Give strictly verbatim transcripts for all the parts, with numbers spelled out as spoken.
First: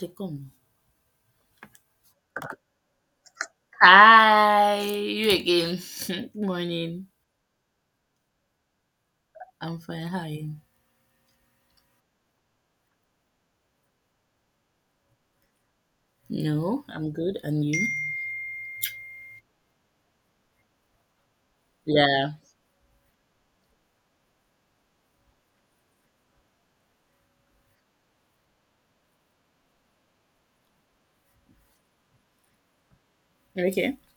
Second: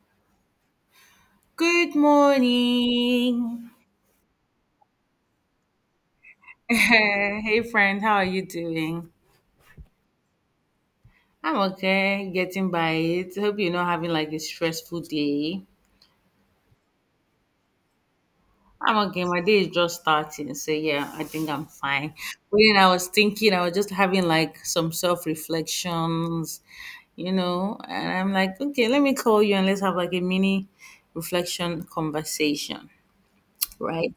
Record. Good morning. Hi, you again. Good morning. Hey friend, how are you doing? I'm fine. How are you? I'm okay, getting by it. Hope you're not having like a stressful day. No, I'm good. And you? I'm okay. My day is just starting, so yeah, I think I'm fine. Yeah. But then I was thinking, I was just having like some self reflections, you know, and I'm like, okay, let me call you and let's have like a mini reflection conversation, Okay. right?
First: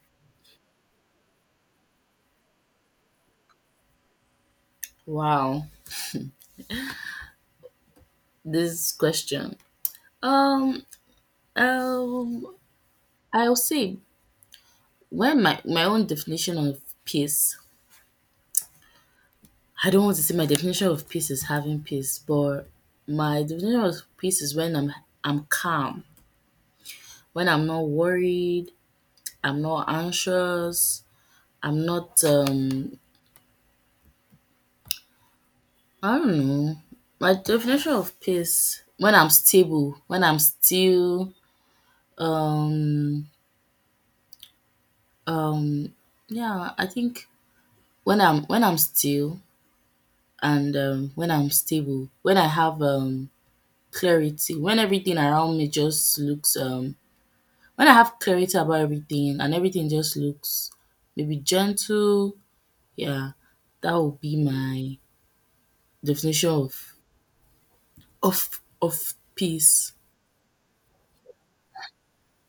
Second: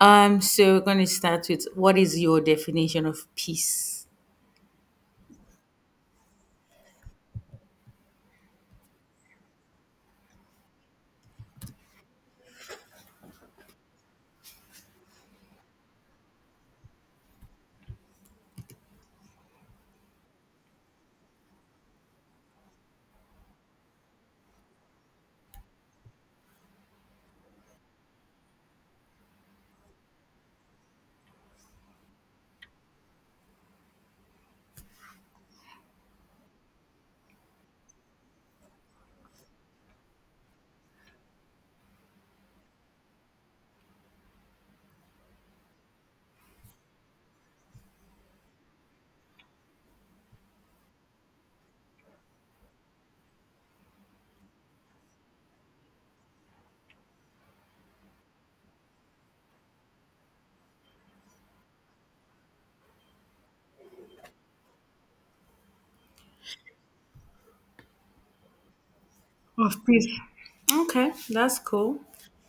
Um, so we're gonna start with: what is your definition of peace? Wow. This question. Um. Um. I'll say when my my own definition of peace. I don't want to say my definition of peace is having peace, but my definition of peace is when I'm I'm calm, when I'm not worried, I'm not anxious, I'm not um I don't know. My definition of peace when I'm stable, when I'm still um um yeah, I think when I'm when I'm still and um when I'm stable, when I have um clarity, when everything around me just looks um when I have clarity about everything and everything just looks maybe gentle, yeah, that would be my definition of of of Of peace. peace. Okay, that's cool.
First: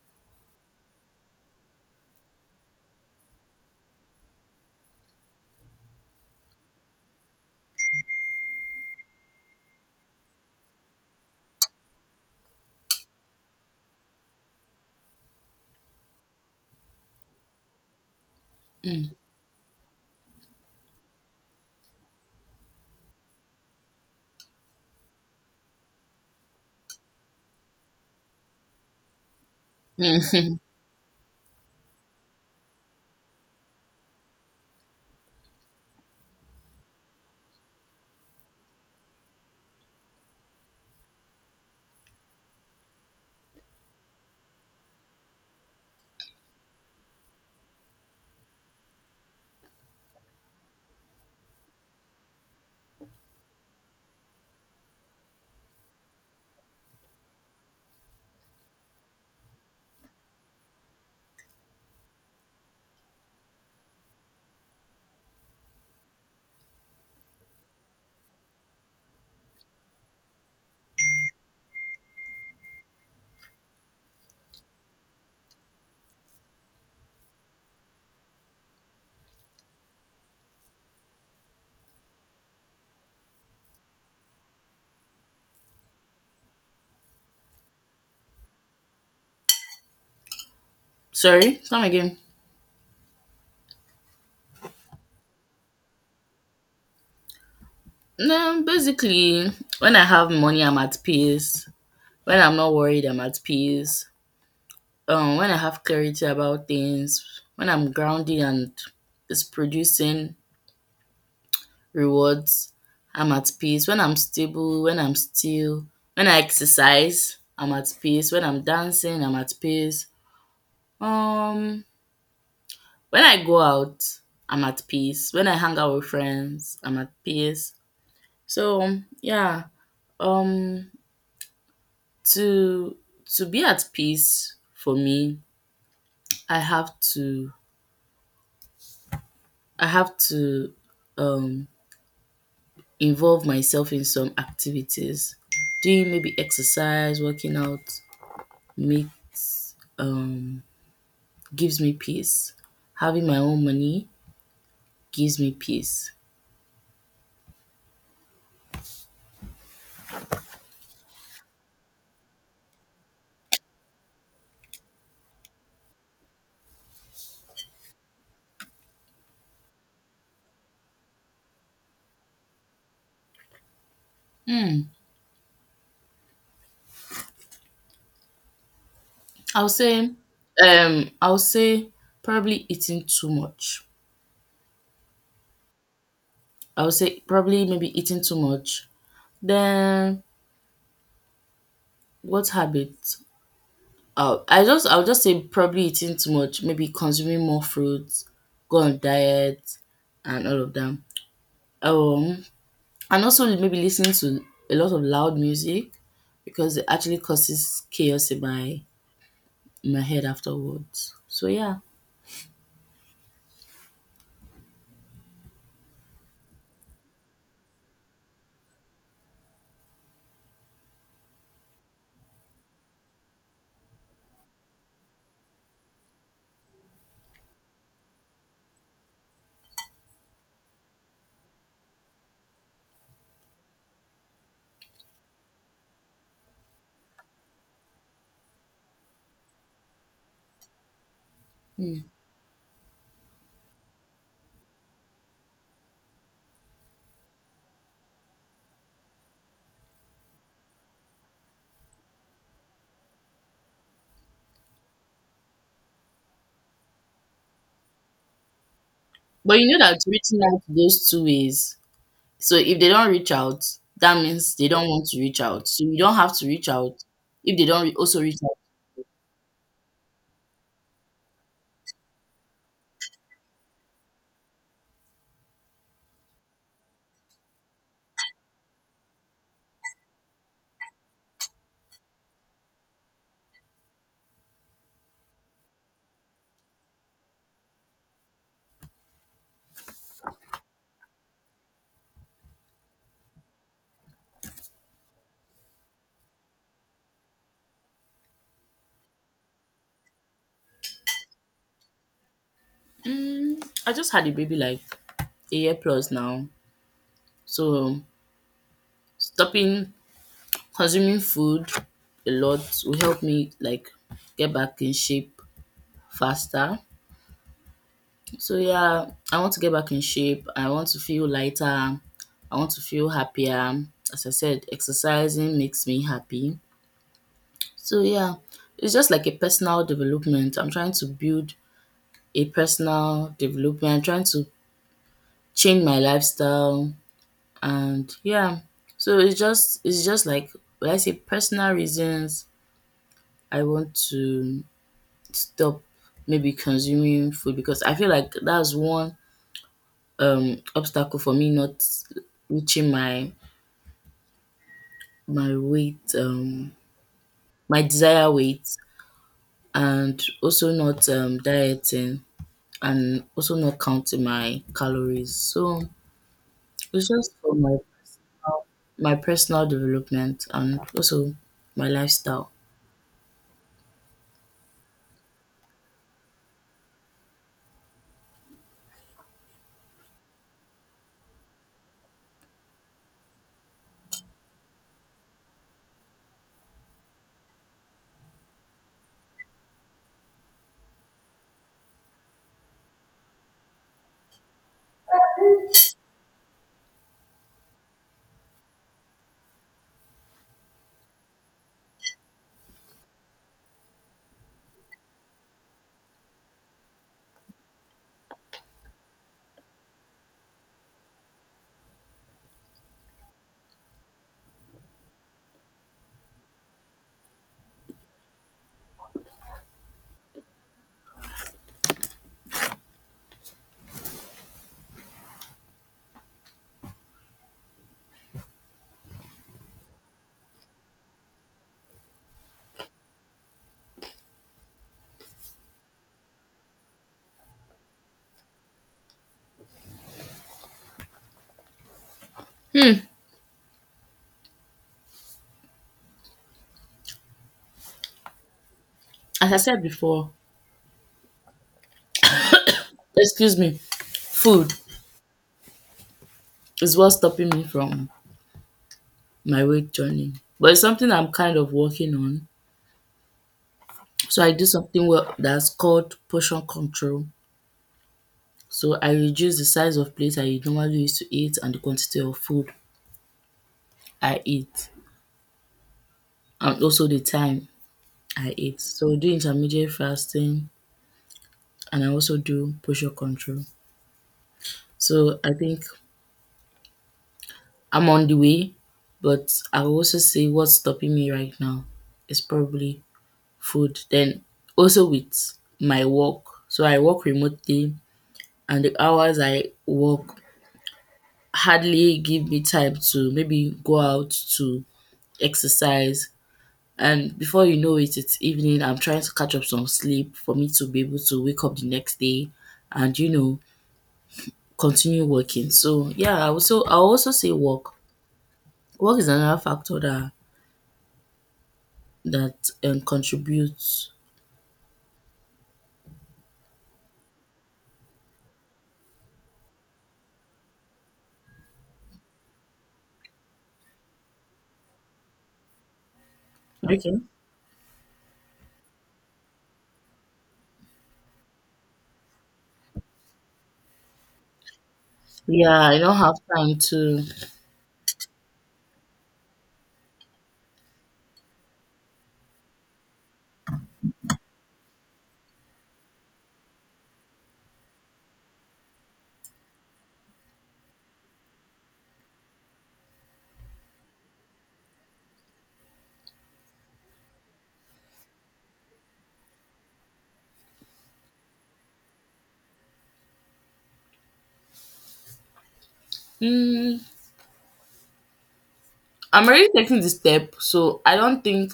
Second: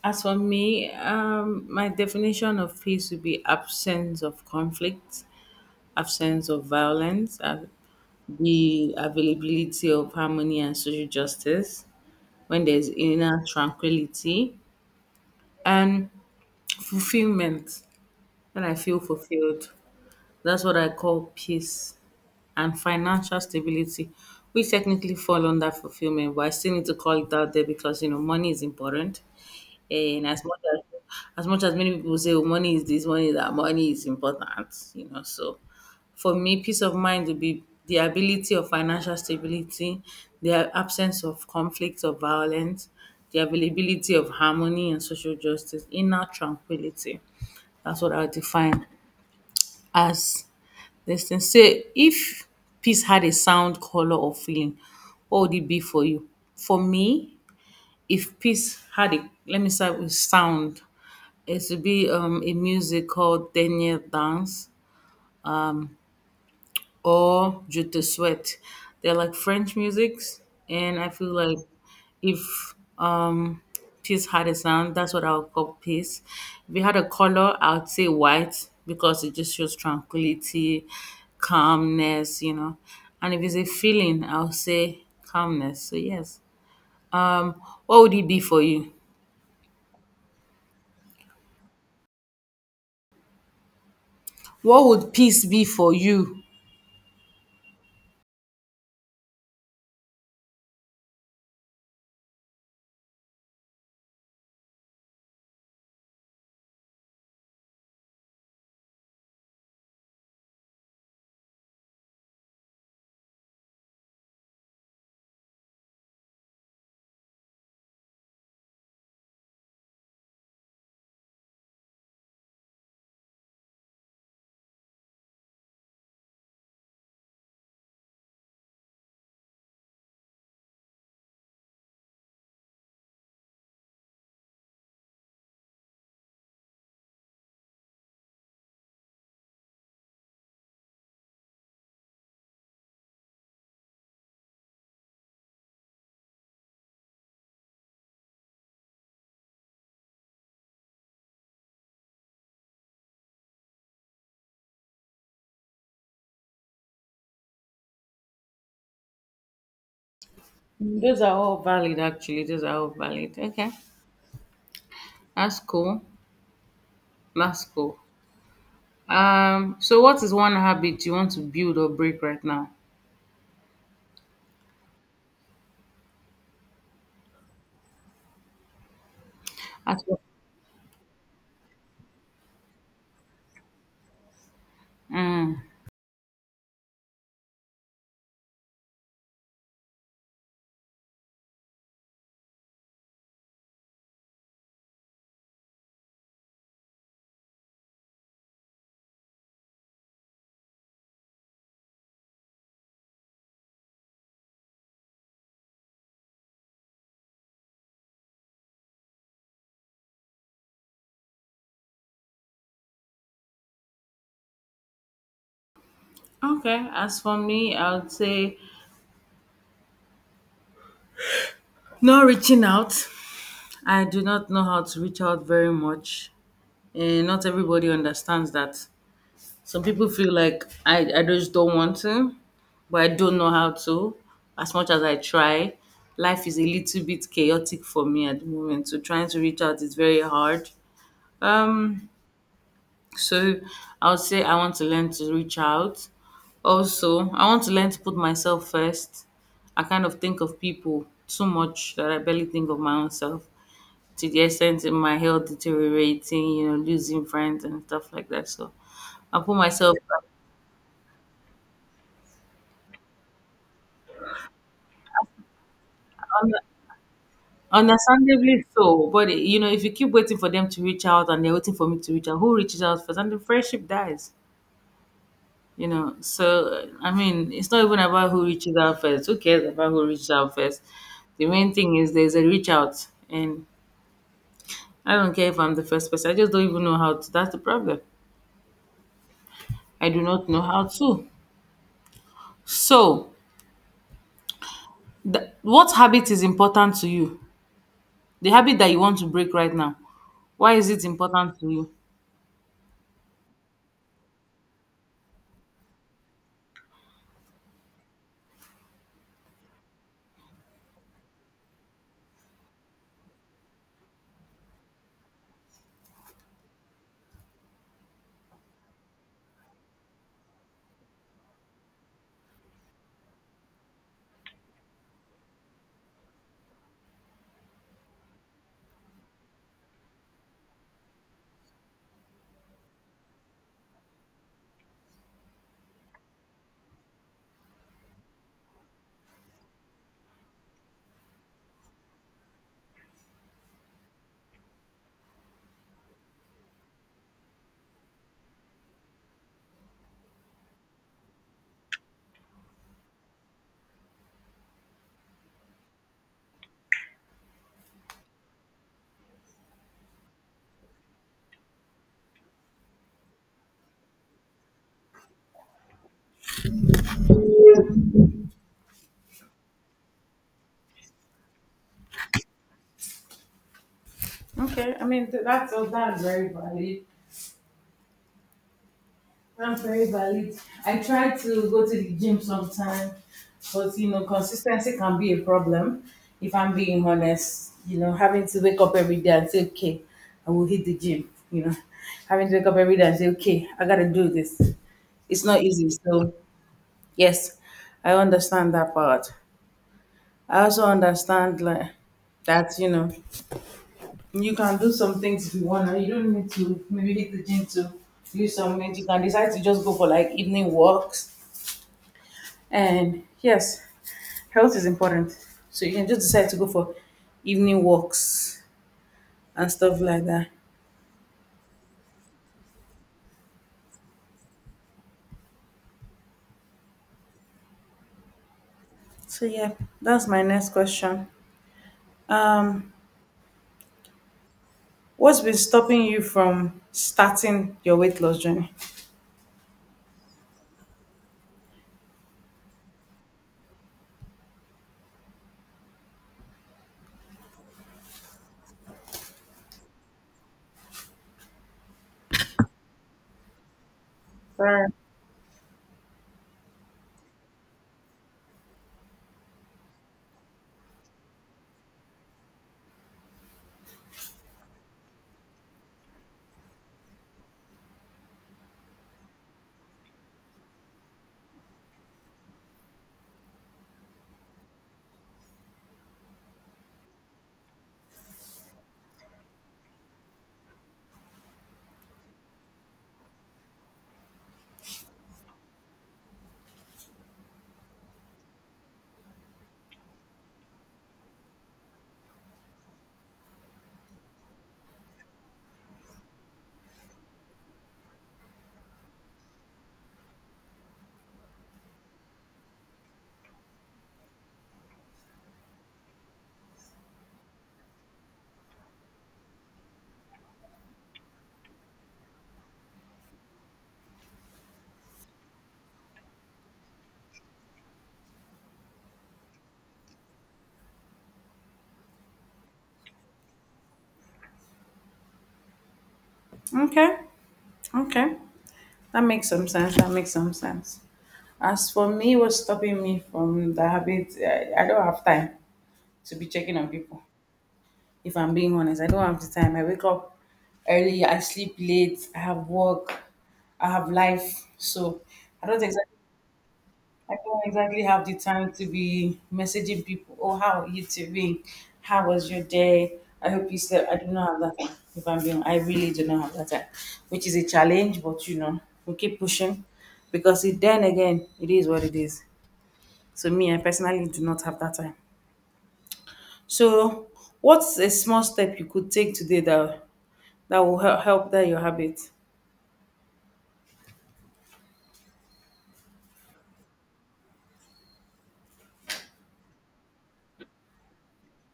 As for me, um, my definition of peace would be absence of conflict, absence of violence, uh, the availability of harmony and social justice, when there's inner tranquility, and fulfillment, when I feel Mm. fulfilled. That's what I call peace and financial stability. We technically fall under fulfillment, but I still need to call it out there because, you know, money is important. Eh, and as much as as much as many people say, oh, money is this, money is that, money is important, you know. So for me, peace of mind would be the ability of financial stability, the absence of conflict or violence, the availability of harmony and social justice, inner tranquility. That's what I define as this thing. Say if peace had a sound, color, or feeling, what would it be for you? For me, if peace had a, let me start with sound. It should be um, a music called Denier Dance or Je te souhaite. They're like French musics, and I feel like if um, peace had a sound, that's what I would call peace. If it had a color, I would say white because it just shows tranquility, calmness, you know. And if it's a feeling, I'll say calmness. So yes. Um, what would it be for you? Sorry, come again. What would peace be for you? No, basically, when I have money, I'm at peace. When I'm not worried, I'm at peace. Um, when I have clarity about things, when I'm grounded and it's producing rewards, I'm at peace. When I'm stable, when I'm still, when I exercise, I'm at peace. When I'm dancing, I'm at peace. Um, when I go out, I'm at peace. When I hang out with friends, I'm at peace. So yeah, um, To to be at peace for me, I have to I have to um involve myself in some activities. Doing maybe exercise, working out makes um gives me peace. Having my own money gives me peace. Those are all valid, actually. Those are all valid. Okay, that's cool. That's cool. Um, so what is one habit you want to build or break right now? I'll As say for, um I'll say probably eating too much. I would say probably maybe eating too much. Then what habit? Uh, I just I would just say probably eating too much, maybe consuming more fruits, go on diet, and all of them. Um, and also maybe listening to a lot of loud music because it actually causes chaos in my in my head afterwards. So yeah. okay, as for me, I would say not reaching out. I do not know how to reach out very much, and not everybody understands that. Some people feel like I, I just don't want to, but I don't know how to. As much as I try, life is a little bit chaotic for me at the moment. So trying to reach out is very hard. Hmm. Um, so I would say I want to learn to reach out. Also, I want to learn to put myself first. I kind of think of people too much that I barely think of my own self to the extent in my health deteriorating, you know, losing friends and stuff like that. So I put But you know myself. that reaching out goes two ways. So if they don't reach out, that means they don't want to reach out. So you don't have to reach out if they don't re- also reach out. Understandably so, but you know, if you keep waiting for them to reach out and they're waiting for me to reach out, who reaches out first? And the friendship dies, you know. So, I mean, it's not even about who reaches out first. Who cares about who reaches out first? The main thing is there's a reach out, and I don't care if I'm the first person. I just don't even know how to. That's the problem. I do not know how to. So, th- what habit is important to you? The habit that you want to break right now. Why is it important to you? Mm, I just had a baby like a year plus now, so stopping consuming food a lot will help me like get back in shape faster. So yeah, I want to get back in shape. I want to feel lighter. I want to feel happier. As I said, exercising makes me happy. So yeah, it's just like a personal development. I'm trying to build a personal development. I'm trying to change my lifestyle and yeah. So it's just it's just like when I say personal reasons I want to stop maybe consuming food because I feel like that's one um obstacle for me not reaching my my weight um my desired weight and also not um dieting and also not counting my calories. So it's just for my my personal development and also my lifestyle. Okay, I mean th- that's, oh, that's very valid. I'm very valid. I try to go to the gym sometime, but you know, consistency can be a problem. If I'm being honest, you know, having to wake up every day and say, okay, I will hit the gym, you know, having to wake up every day and say, okay, I gotta do this. It's not easy. So, yes, I understand that part. I also understand, like, that you know you can do some things if you want to, you don't need to maybe hit the gym to do some things, you can decide to just go for like evening walks. And yes, health is important. So you can just decide to go for evening walks and stuff like that. So yeah, that's my next question. Um, what's been stopping you from starting your weight loss journey? As I said before, excuse me, food Sorry. is what's stopping me from my weight journey. But it's something I'm kind of working on. So I do something well that's called portion control. So I reduce the size of plate I normally used to eat and the quantity of food I eat and also the time I eat. So I do intermediate fasting and I also do portion control. So I think I'm on the way, but I will also say what's stopping me right now is probably food. Then also with my work. So I work remotely and the hours I work hardly give me time to maybe go out to exercise. And before you know it, it's evening. I'm trying to catch up some sleep for me to be able to wake up the next day and, you know, continue working. So, yeah, I also, I also say work. Work is another factor that, that um, contributes. Okay. Okay. That makes some sense. That makes some sense. As for me, what's stopping me from the habit, I, I don't have time to be checking on Okay. people, if I'm being honest. I don't have the time. I wake up early, I sleep late, I have work, I have life. So I Yeah, don't I exactly don't have time to. I don't exactly have the time to be messaging people. Oh, how are you doing? How was your day? I hope you slept. I do not have that time. If I'm being, I really do not have that time, which is a challenge. But you know, we keep pushing because it, then again, it is what it is. So me, I personally do not have that time. So, what's a small step you could take today that that will help help that your habit. Mm, I'm already taking the step, so I don't think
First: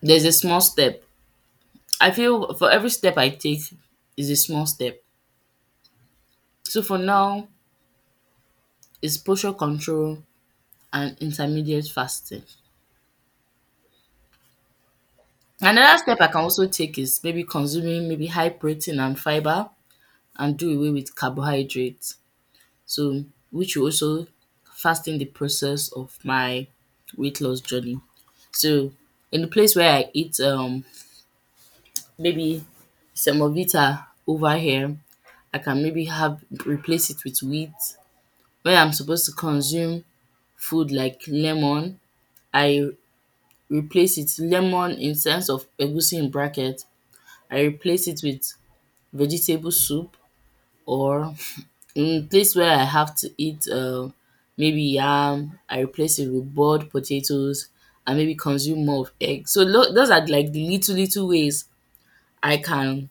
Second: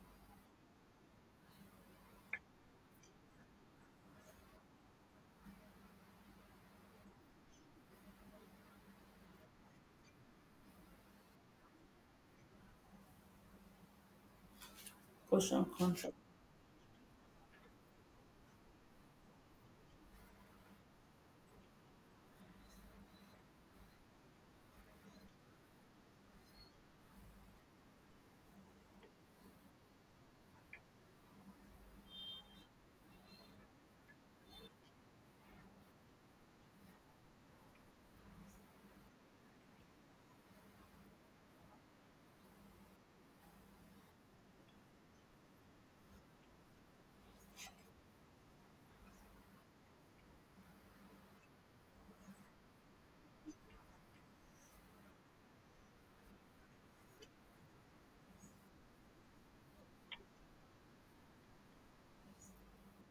there's a small step. I feel for every step I take is a small step. So for now, is posture control and intermediate fasting. Portion Another control. step I can also take is maybe consuming maybe high protein and fiber and do away with carbohydrates. So which will also fasten the process of my weight loss journey. So in the place where I eat um maybe semovita over here, I can maybe have replace it with wheat. When I'm supposed to consume food like lemon, I replace it lemon instead of egusi in bracket I replace it with vegetable soup or in place where I have to eat um maybe yam I replace it with boiled potatoes and maybe consume more of egg. So tho- those are like the little little ways I can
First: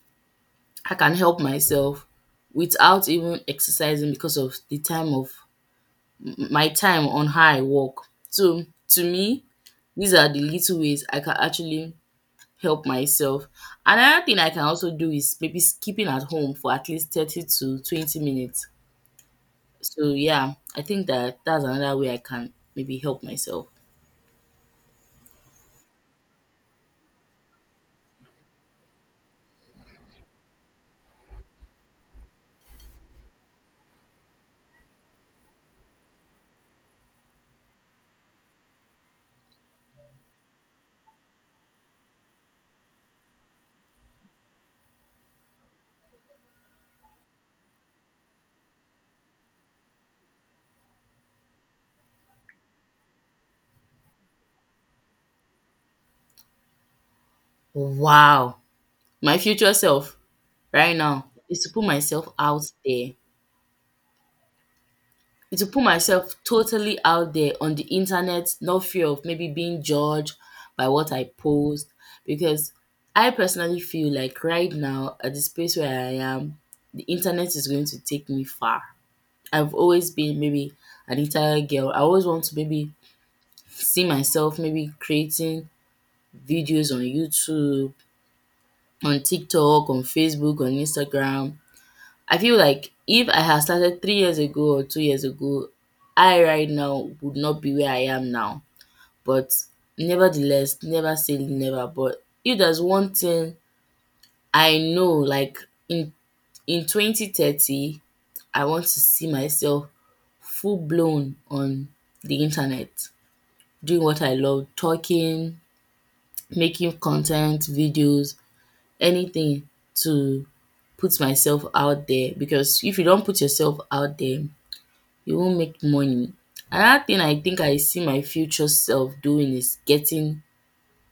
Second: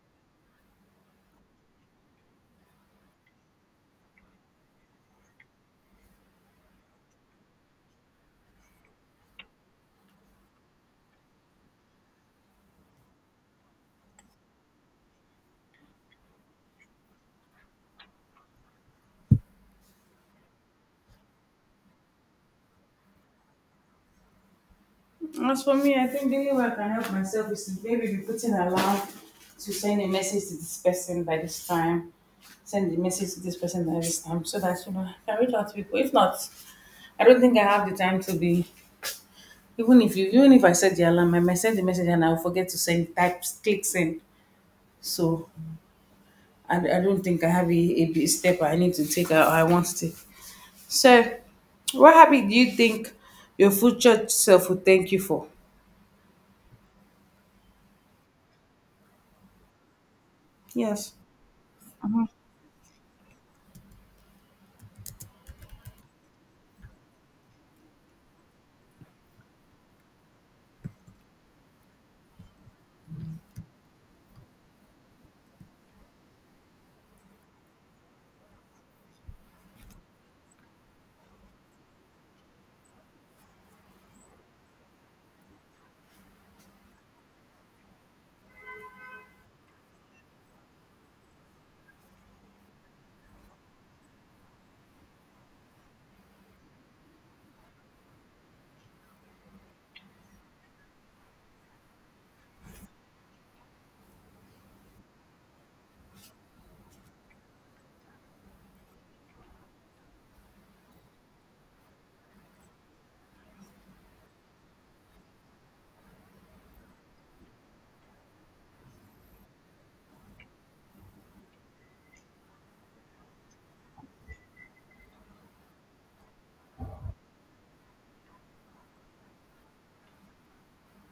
I can help myself without even exercising because of the time of my time on how I work. So to me these are the little ways I can actually help myself. Another thing I can also do is maybe skipping at home for at least thirty to twenty minutes. So yeah, I think that that's another way I can maybe help myself. As for me, I think the only way I can help myself is maybe be putting alarm to send a message to this person by this time. Send the message to this person by this time so that you know I can reach out to people. If not, I don't think I have the time to be, even if you, even if I set the alarm, I might send the message and I'll forget to send, type, click send. So I, I don't think I have a, a big step I need to take, I, I want to take. So, what habit do you think your future self would thank you for? Wow. My future self right Yes. now is to put myself out there. Is to put myself totally out there on the internet, no fear of maybe being judged by what I post. Because I personally feel like right now, at the space where I am, the internet is going to take me far. I've always been maybe an entire girl. I always want to maybe see myself maybe creating videos on YouTube, on TikTok, on Facebook, on Instagram. I feel like if I had started three years ago or two years ago, I right now would not be where I am now. But nevertheless, never say never. But if there's one thing I know, like in in twenty thirty, I want to see myself full blown on the internet, doing what I love, talking, making content, videos, anything to put myself out there because if you don't put yourself out there, you won't make money. Another thing I think I see my future self doing is getting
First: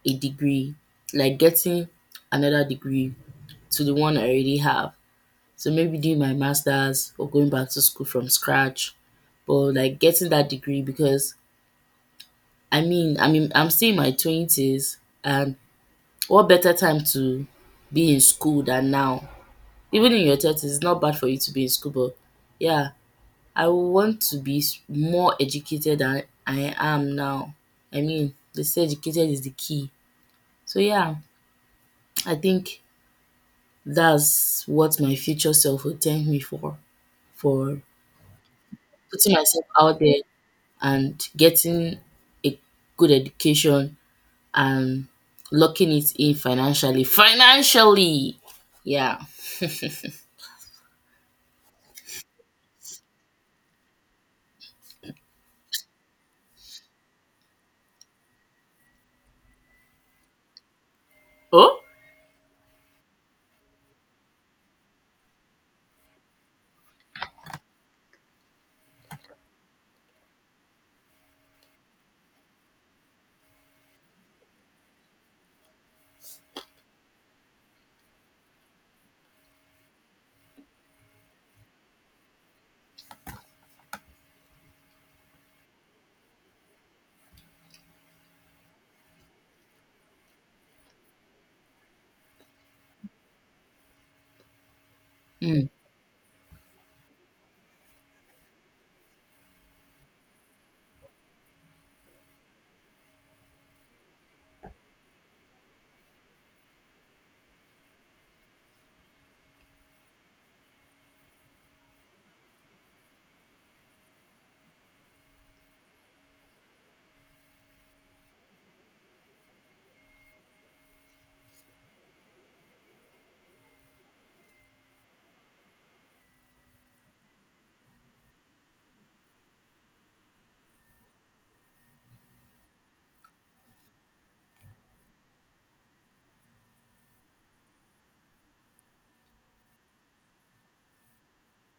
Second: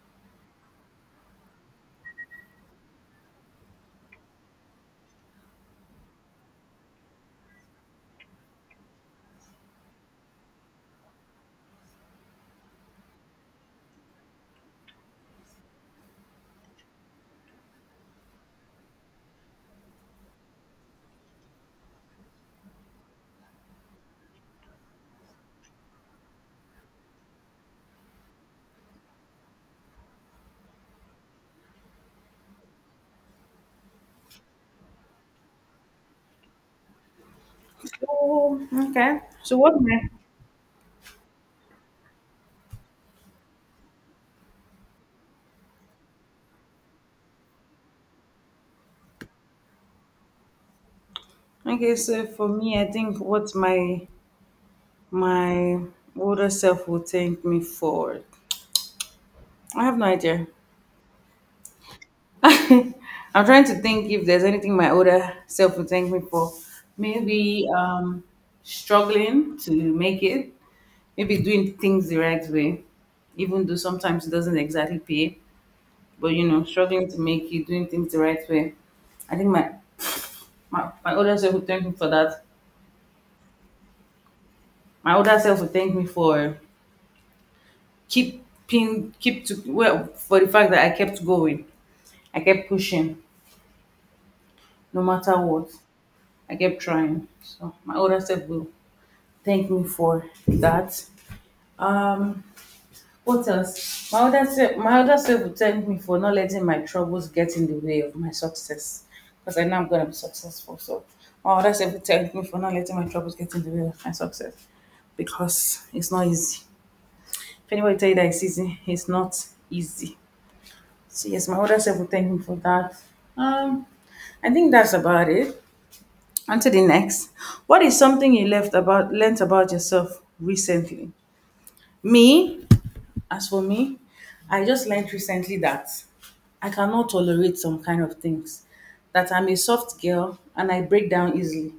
a degree, like getting another degree to the one I already have. So maybe doing my masters or going back to school from scratch, but like getting that degree because I mean, I mean, I'm still in my twenties and what better time to be in school than now? Even in your thirties, it's not bad for you to be in school, but yeah, I want to be s- more educated than I am now. I mean, they say educated is the key. So yeah, I think that's what my future self will thank me for for So, okay. putting So myself what out my, there and getting a good education and locking it in financially. Financially, yeah. okay, so for me I think what my my older self would thank me for. I have no idea. Oh. I'm trying to think if there's anything my older self would thank me for. Maybe um struggling to make it, maybe doing things the right way, even though sometimes it doesn't exactly pay, but you know, struggling to make it, doing things the right way. I think my my, my older self would thank me for that. My older self would thank me for keeping, keep to, well, for the fact that I kept going. I kept pushing no matter what. Hmm. I kept trying. So my older self will thank me for that. Um, what else? My older self, my older self would thank me for not letting my troubles get in the way of my success, because I know I'm gonna be successful. So my older self would thank me for not letting my troubles get in the way of my success, because it's not easy. If anybody tell you that it's easy, it's not easy. So yes, my older self would thank me for that. Um, I think that's about it. On to the next. What is something you left about learnt about yourself recently? Me, as for me, I just learned recently that I cannot tolerate some kind of things. That I'm a soft girl and I break down easily.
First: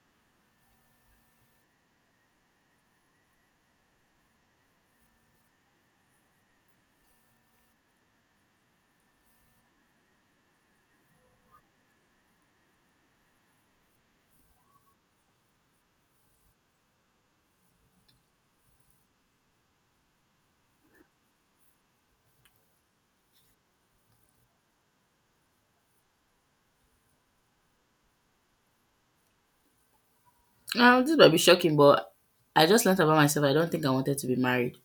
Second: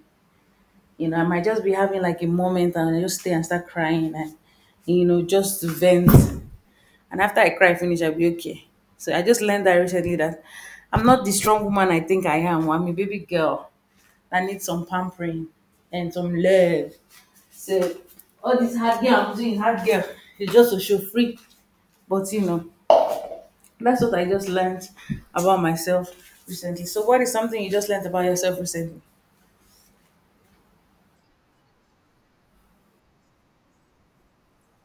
You know, I might just be having like a moment and I just stay and start crying and, you know, just vent. And after I cry finish, I'll be okay. So I just learned that recently that I'm not the strong woman I think I am. I'm a baby girl that needs some pampering and some love. So all this hard girl I'm doing, hard girl, is just to show free. But you know, that's what I just learned about myself recently. So, what is something you just learned about yourself recently? Um, this might be shocking, but I just learned about myself. I don't think I wanted to be married.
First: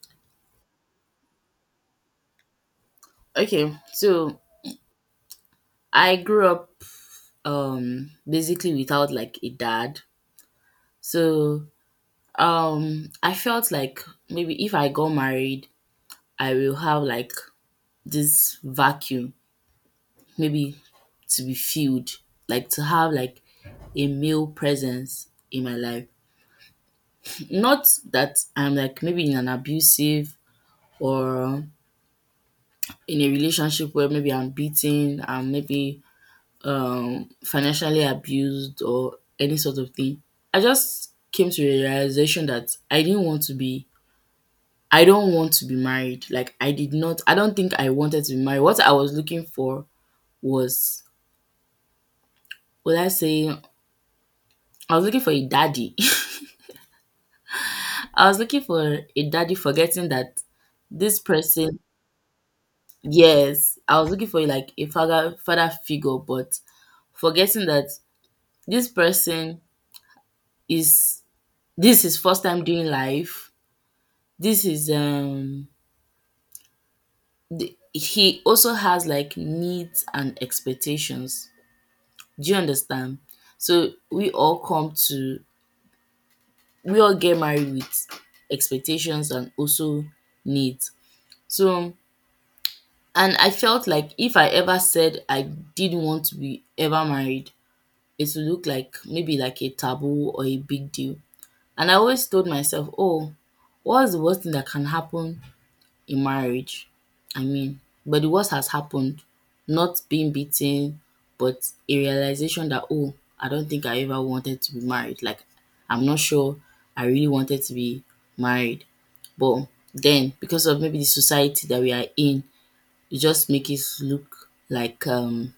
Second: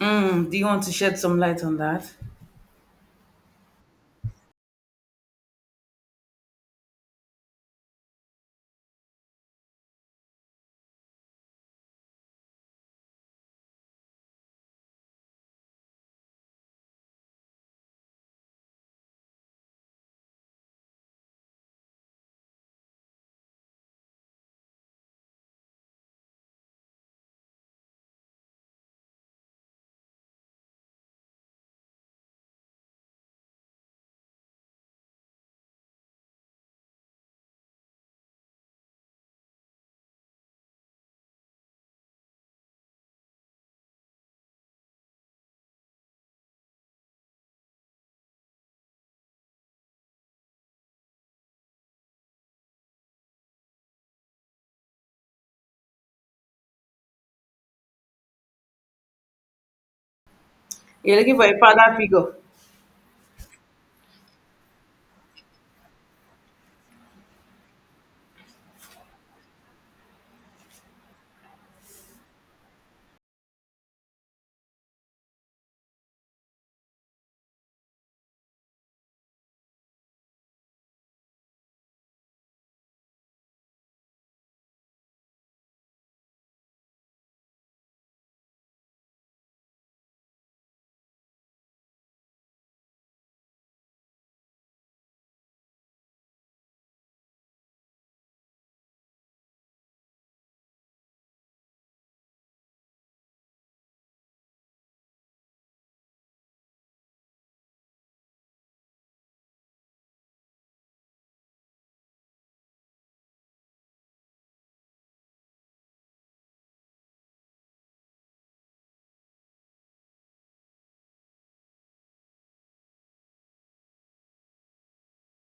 Mm, do you want to shed some light on that? Okay, so I grew up um basically without like a dad. So um I felt like maybe if I got married, I will have like this vacuum maybe to be filled, like to have like a male presence in my life. Not that I'm like maybe in an abusive or in a relationship where maybe I'm beaten and maybe um, financially abused or any sort of thing. I just came to a realization that I didn't want to be, I don't want to be married. Like, I did not, I don't think I wanted to be married. What I was looking for was, would I say, I was looking for a daddy. I was looking for a daddy, forgetting that You're this looking for a person, father figure. yes, I was looking for like a father, father figure, but forgetting that this person is, this is first time doing life. This is um the, he also has like needs and expectations. Do you understand? So we all come to we all get married with expectations and also needs. So and I felt like if I ever said I didn't want to be ever married, it would look like maybe like a taboo or a big deal. And I always told myself, oh, what's the worst thing that can happen in marriage. I mean, but the worst has happened. Not being beaten, but a realization that, oh, I don't think I ever wanted to be married. Like, I'm not sure I really wanted to be married. But then, because of maybe the society that we are in, it just makes it look like um,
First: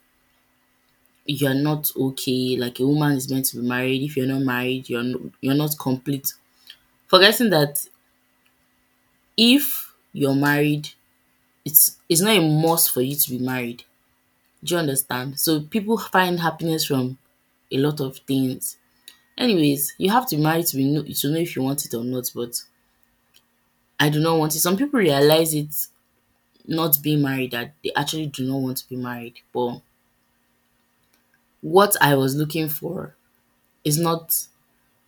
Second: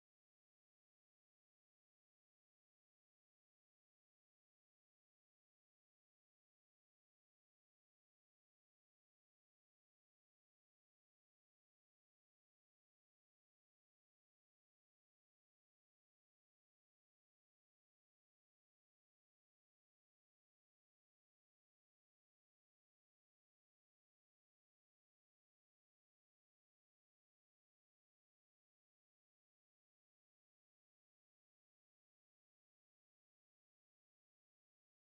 you're not okay. Like a woman is meant to be married. If you're not married, you're no, you're not complete. Forgetting that if you're married, it's it's not a must for you to be married. Do you understand? So people find happiness from a lot of things. Anyways, you have to be married to be know to know if you want it or not, but I do not want it. Some people realize it not being married that they actually do not want to be married. But what I was looking for is not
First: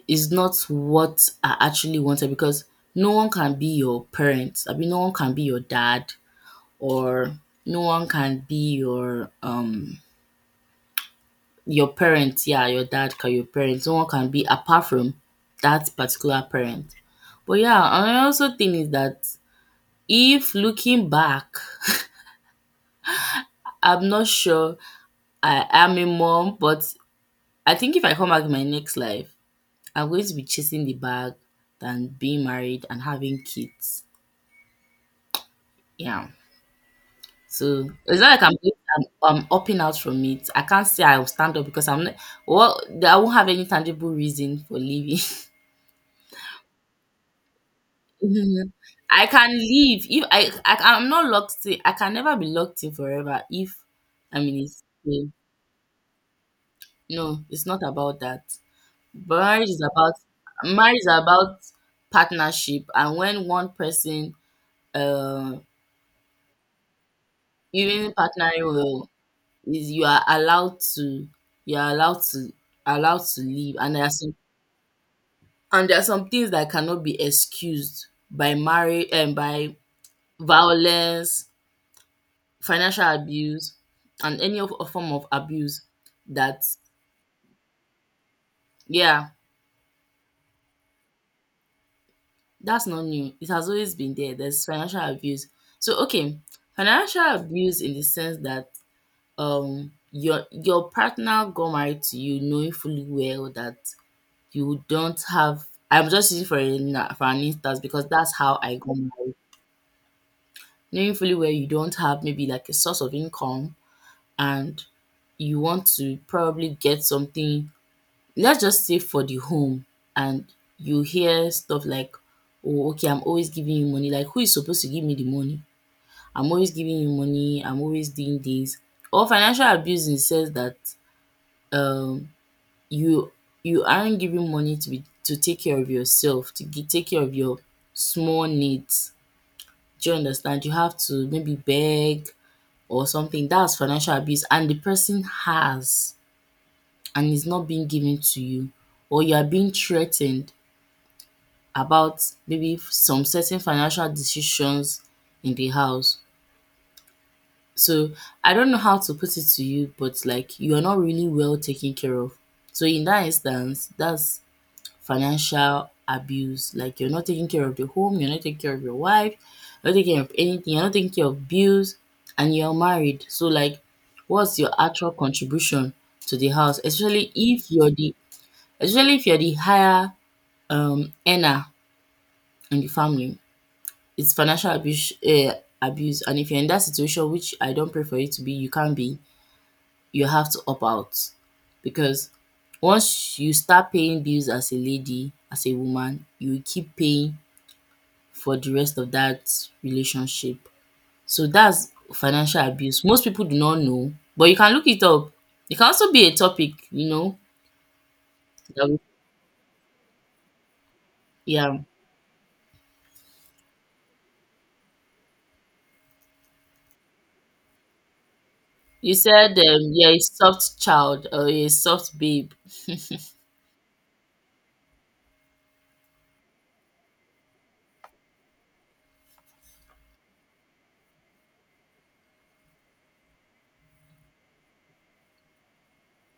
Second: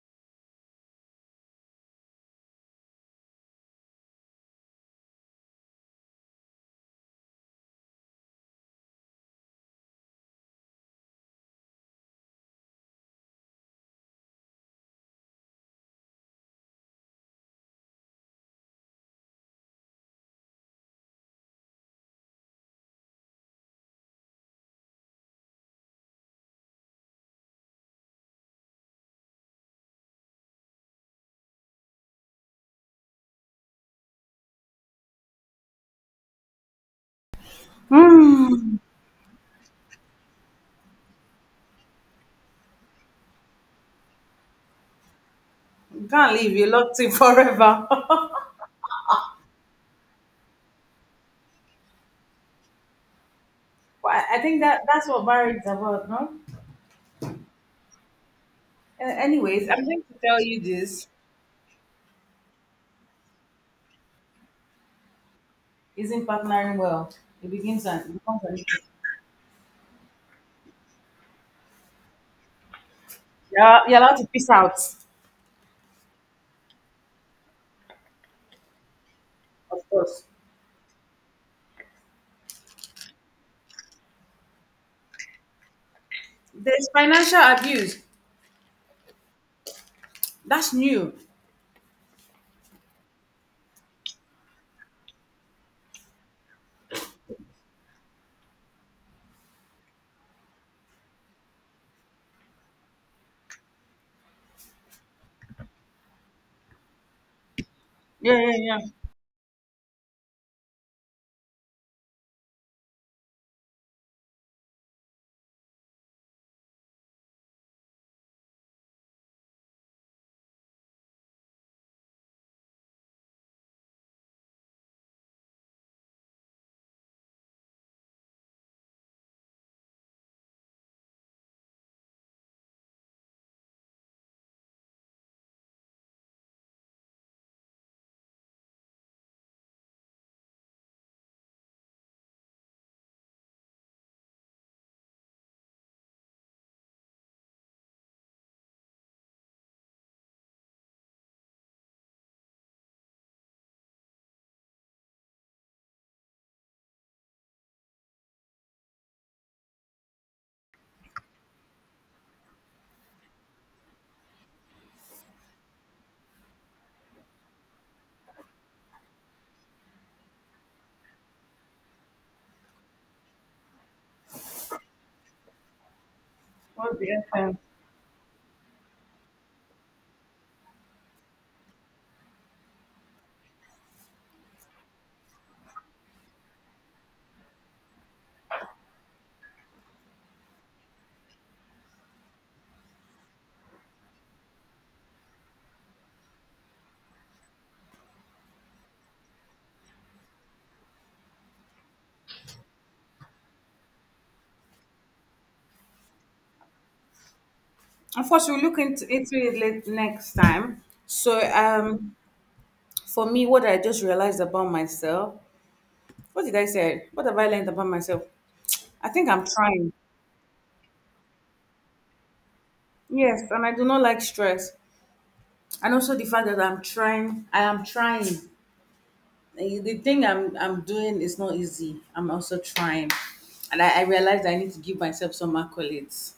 is not what I actually wanted because no one can be your parents. I mean no one can be your dad or no one can be your um your parents, yeah, your dad can your parents. No one can be apart from that particular parent. But yeah, I also think is that if looking back, I'm not sure I am a mom, but I think if I come back in my next life, I'm going to be chasing the bag than being married and having kids. Yeah. So it's not like I'm Mm, I'm, I'm upping out from it. I can't say I'll stand up because I'm not, well, I won't have any tangible reason for leaving. you can't leave. You're locked in forever. Mhm. I can leave if I, I I'm not locked in. I can never be locked in forever if Well, I I I'm in think a that that's what space. marriage is about, no? No, it's not about that. Uh, But anyways, marriage is I'm going about to tell you marriage this: is about partnership, and when one person, uh, isn't partnering well? It begins and it even becomes an partnering issue. will, is you are allowed to you are allowed to allowed to leave, You're, and you're there are allowed to some peace out, and there are some things that cannot be excused by marriage and by of course. violence, financial abuse, and any of of form of abuse that There's financial abuse. yeah, That's new. that's not new. It has always been there. There's financial abuse. So okay, financial abuse in the sense that um your your partner got married to you knowing fully well that you don't have — I'm just using for, a, for an instance because that's Yeah, yeah, how I yeah. got married — knowing fully well you don't have maybe like a source of income, and you want to probably get something. Let's just say for the home, and you hear stuff like, "Oh, okay, I'm always giving you money." Like, who is supposed to give me the money? I'm always giving you money. I'm always doing this. Or financial abuse in says that um, you you aren't giving money to be to take care of yourself, to gi- take care of your small needs. Do you understand? You have to maybe beg or something. That's financial abuse, and the person has and is not being given to you, or you are being threatened about maybe some certain financial decisions in the house. So I don't know how to put it to you, but like you are not really well taken care of. So in that instance, that's financial abuse. Like you're not taking care of the home, you're not taking care of your wife, you're not taking care of anything, you're not taking care of bills, and you're married. So like what's your actual contribution to the house? What's the Especially F M? if you're the especially if you're the higher um earner in the family. It's financial abuse eh, abuse and if you're in that situation, which I don't pray for you to be, you can't be, you have to opt out because once you start paying bills as a lady, as a woman, you will keep paying for the rest of that relationship. So that's financial abuse. Most people do not know, but you can look it up. It can also be a topic, you know. Of course, we'll look that we- into, into it late next time. So, Yeah. um, for me, what I just realized about myself, what did I say? What have I learned about myself? I You think I'm said um, trying. you're a soft child or a soft babe. Yes, and I do not like stress. And also the fact that I'm trying, I am trying. Eh, the thing I'm I'm doing is not easy. I'm also trying, and I, I realized I need to give myself some accolades.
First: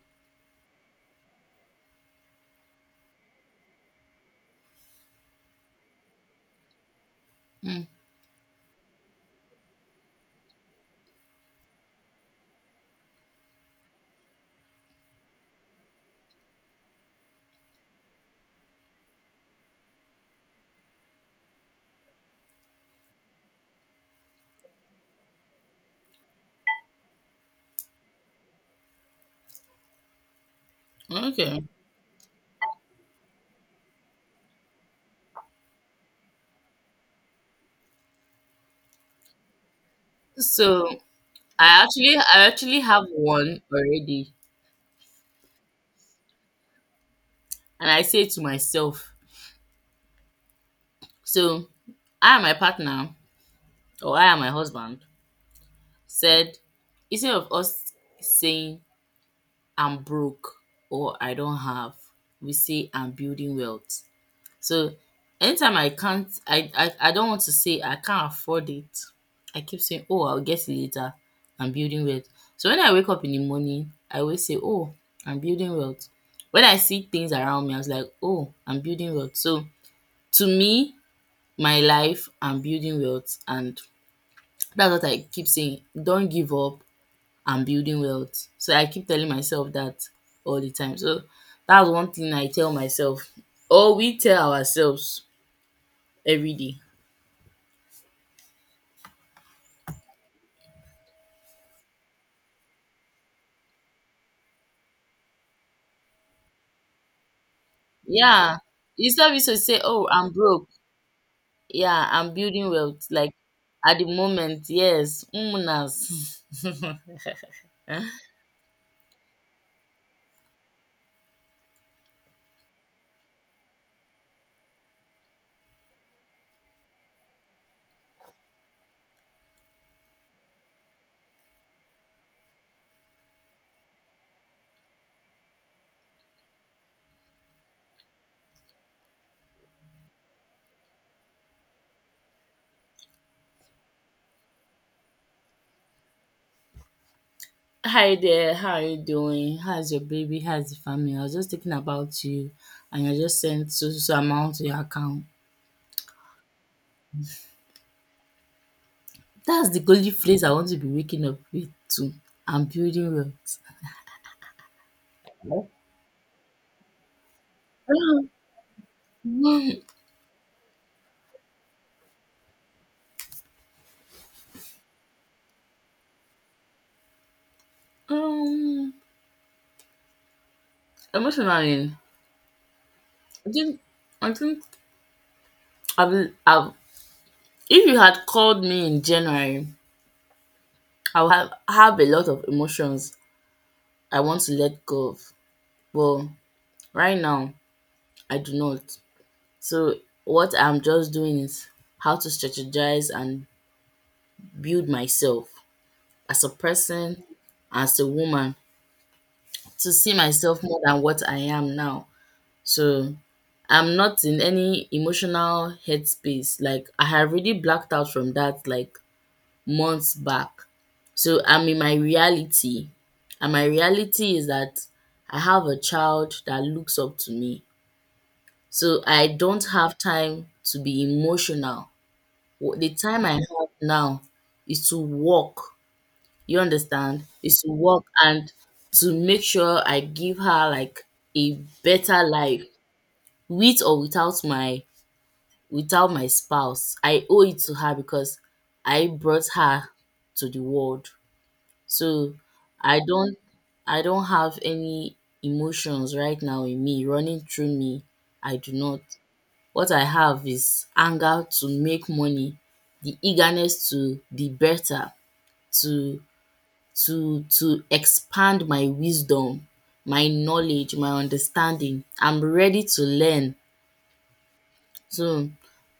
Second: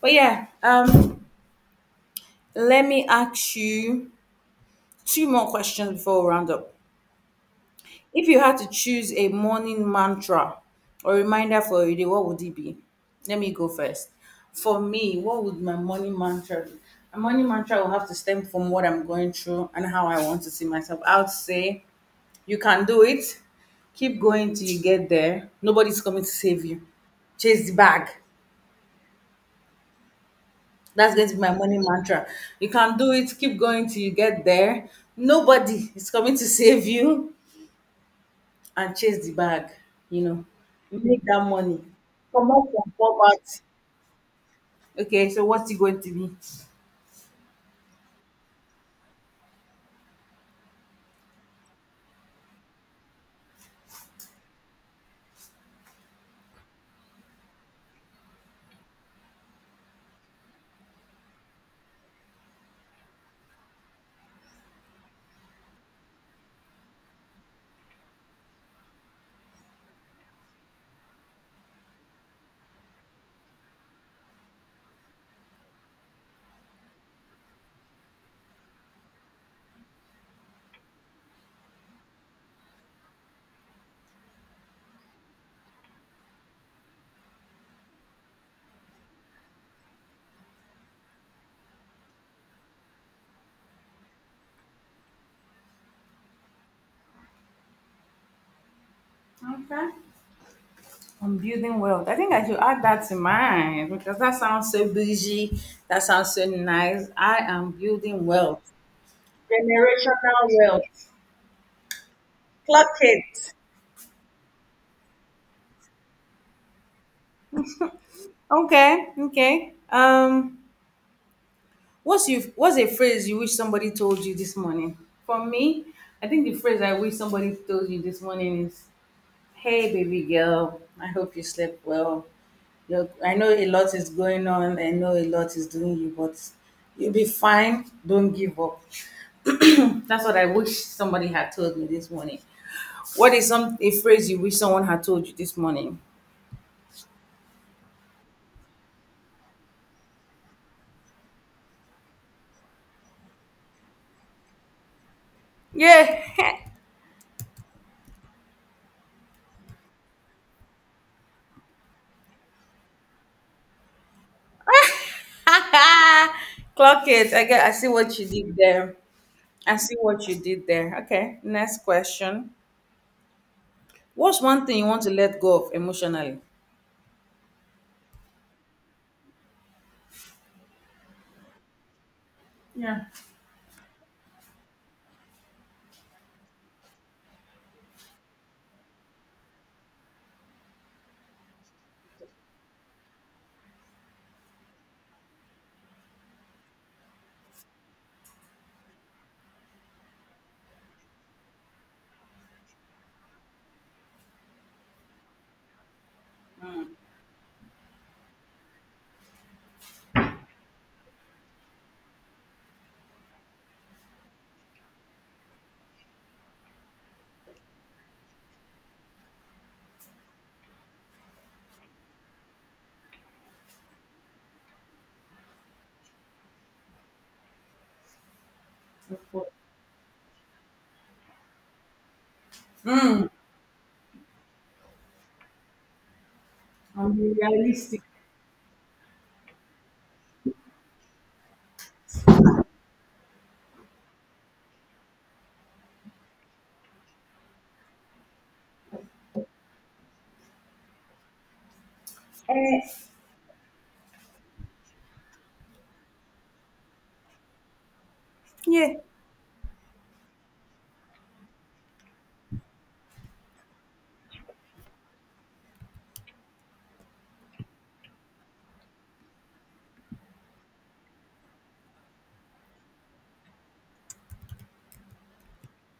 But yeah, um, let me ask you two more questions before we round up. Mm. If you had to choose a morning mantra or reminder for your day, what would it be? Let me go first. For me, what would my morning mantra be? My morning mantra will have to stem from what I'm going through and how I want to see myself. I would say, you can do it. Keep going till you get there. Nobody's coming to save you. Chase the bag. That's going to be my Okay. morning mantra. You can do it. Keep going till you get there. Nobody is coming to save you, and chase the bag, you know, So make that money, I actually I come up actually from have poverty. one already, Okay, so what's it going to be? and I say to myself, so I and my partner or I and my husband said, instead of us saying I'm broke or I don't have, we say I'm building wealth. So anytime I can't I I I don't want to say I can't afford it, I keep saying, "Oh, I'll get it later. I'm building wealth." So when I wake up in the morning, I always say, "Oh, I'm building wealth." When I see things around me, I was like, "Oh, I'm building wealth." So to me, my life, I'm building wealth, and that's what I keep saying. Don't give up. I'm building wealth. So I keep telling myself that all the time. So that's one thing I tell myself, or we tell ourselves every day. Okay. I'm building wealth. I think I should add that to mine because that sounds so bougie. That sounds so nice. I am building Yeah, wealth. it's not used to say, "Oh, I'm Generational broke." wealth. Yeah, I'm building Clock wealth. Like it. at the moment, yes, umunas. Okay, okay. Um, what's you? What's a phrase you wish somebody told you this morning? For me, I think the phrase I wish somebody told you this morning is, hey, baby girl. I hope you slept well. Look, I know a lot is going on. I know a lot is doing you, but you'll be fine. Don't give up. That's what I wish somebody had told me this morning. What is some a phrase you wish someone had told you this morning? Hi there, how are you doing? How's your baby? How's the family? I was just thinking about you, and I just sent so so so amount to your account. Yeah, That's the only phrase I want to be waking up with too. I'm building wealth. clock it. I get. I see what you did there. I um, see what you did there. Okay. Next question. What's one thing you want to let go of emotionally? um, Emotionally, Yeah, I think I think I've I've if you had called me in January, I would have, have a lot of emotions I want to let go of. But right now, I do not. So what I'm just doing is how to strategize and build myself as a person, as a woman, to see myself more than what I am now. So I'm not in any emotional headspace. Like, I have really blacked out from that. Like, months back. So I'm in my reality, and my reality is that I have a child that looks up to me. So I of course. don't have time to be emotional. Wh- The time Mm, I have now is to work. You I'm understand? Is to realistic. work and to make sure I give her like a better life with or without my without my spouse. I owe it to her because I brought her to the world. So I Eh, don't I don't have any emotions right now in me running through me. I do yeah. not. What I have is anger to make money, the eagerness to be better, to to to expand my wisdom, my knowledge, my understanding. I'm ready to learn. So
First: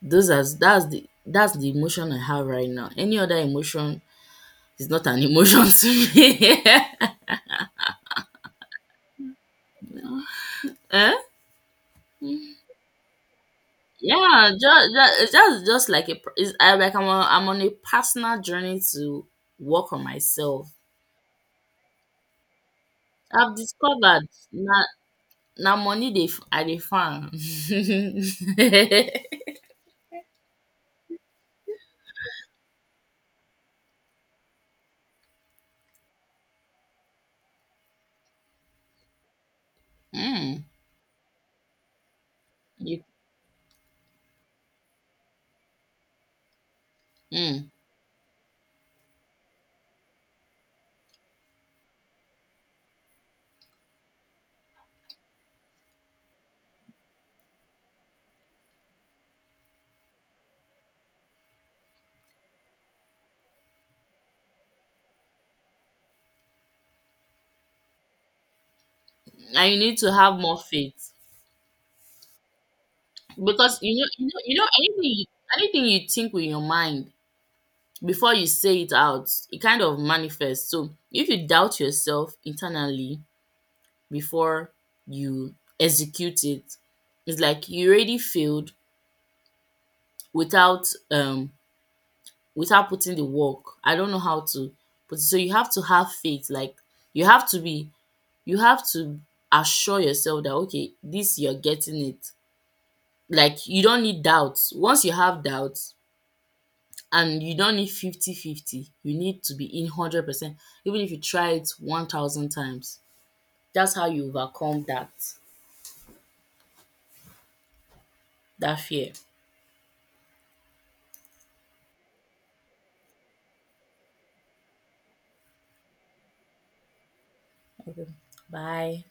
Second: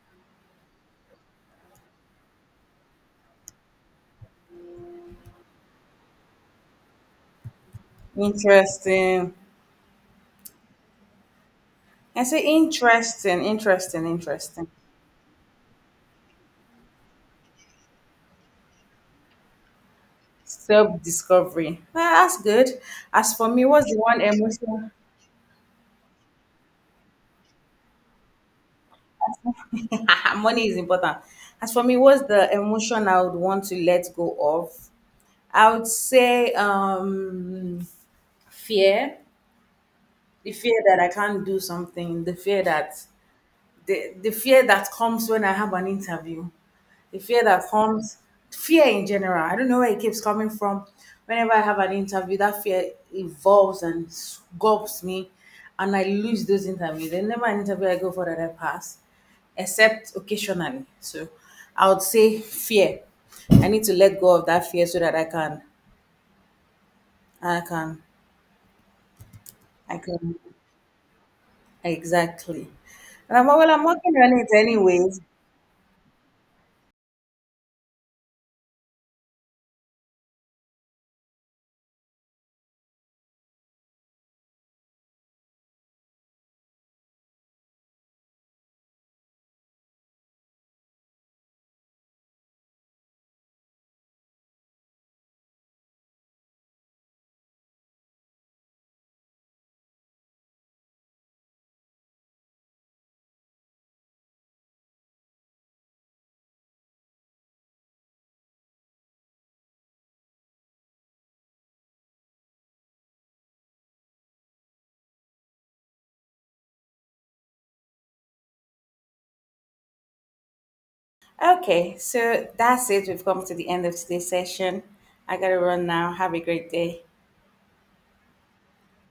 those are that's the that's the emotion I have right now. Any other emotion is not an emotion to me. Interesting. Eh? I say interesting, interesting, Yeah, interesting. just, just just just like a pr- it's, I, like, I'm on, I'm on a personal journey to work on myself. Self discovery. Well, that's good. As for I've me, what's the one discovered na emotion? na money they I dey farm. mm, Money is important. As for me, what's the emotion I would want to let go of? I would say um, fear. The fear that I can't do something. The fear that you the, the fear that comes when I have an interview. The fear that mm. comes, fear in general, I don't know where it keeps coming from. Whenever I have an interview, that fear evolves and gobs me, and I lose those interviews. There's never an interview I go for that I pass, except occasionally. So I would say fear. I need to let go of that fear so that i can i can And you i need to have can more faith exactly, and I'm, well, because I'm you know working you know on it you know anything anyways. you, anything you think with your mind before you say it out, it kind of manifests. So if you doubt yourself internally, before you execute it. It's like you already failed without um without putting the work. I don't know how to put it. So you have to have faith. Like you have to be you have to assure yourself that, okay, this, you're getting it. Like you don't need doubts. Once you have doubts, and you don't need fifty fifty, you need to be in one hundred percent, even if you try it one thousand times. That's how you overcome that that fear. Okay, so that's it. We've come to the end of today's session. I gotta run now. Have a great day. Okay. Bye.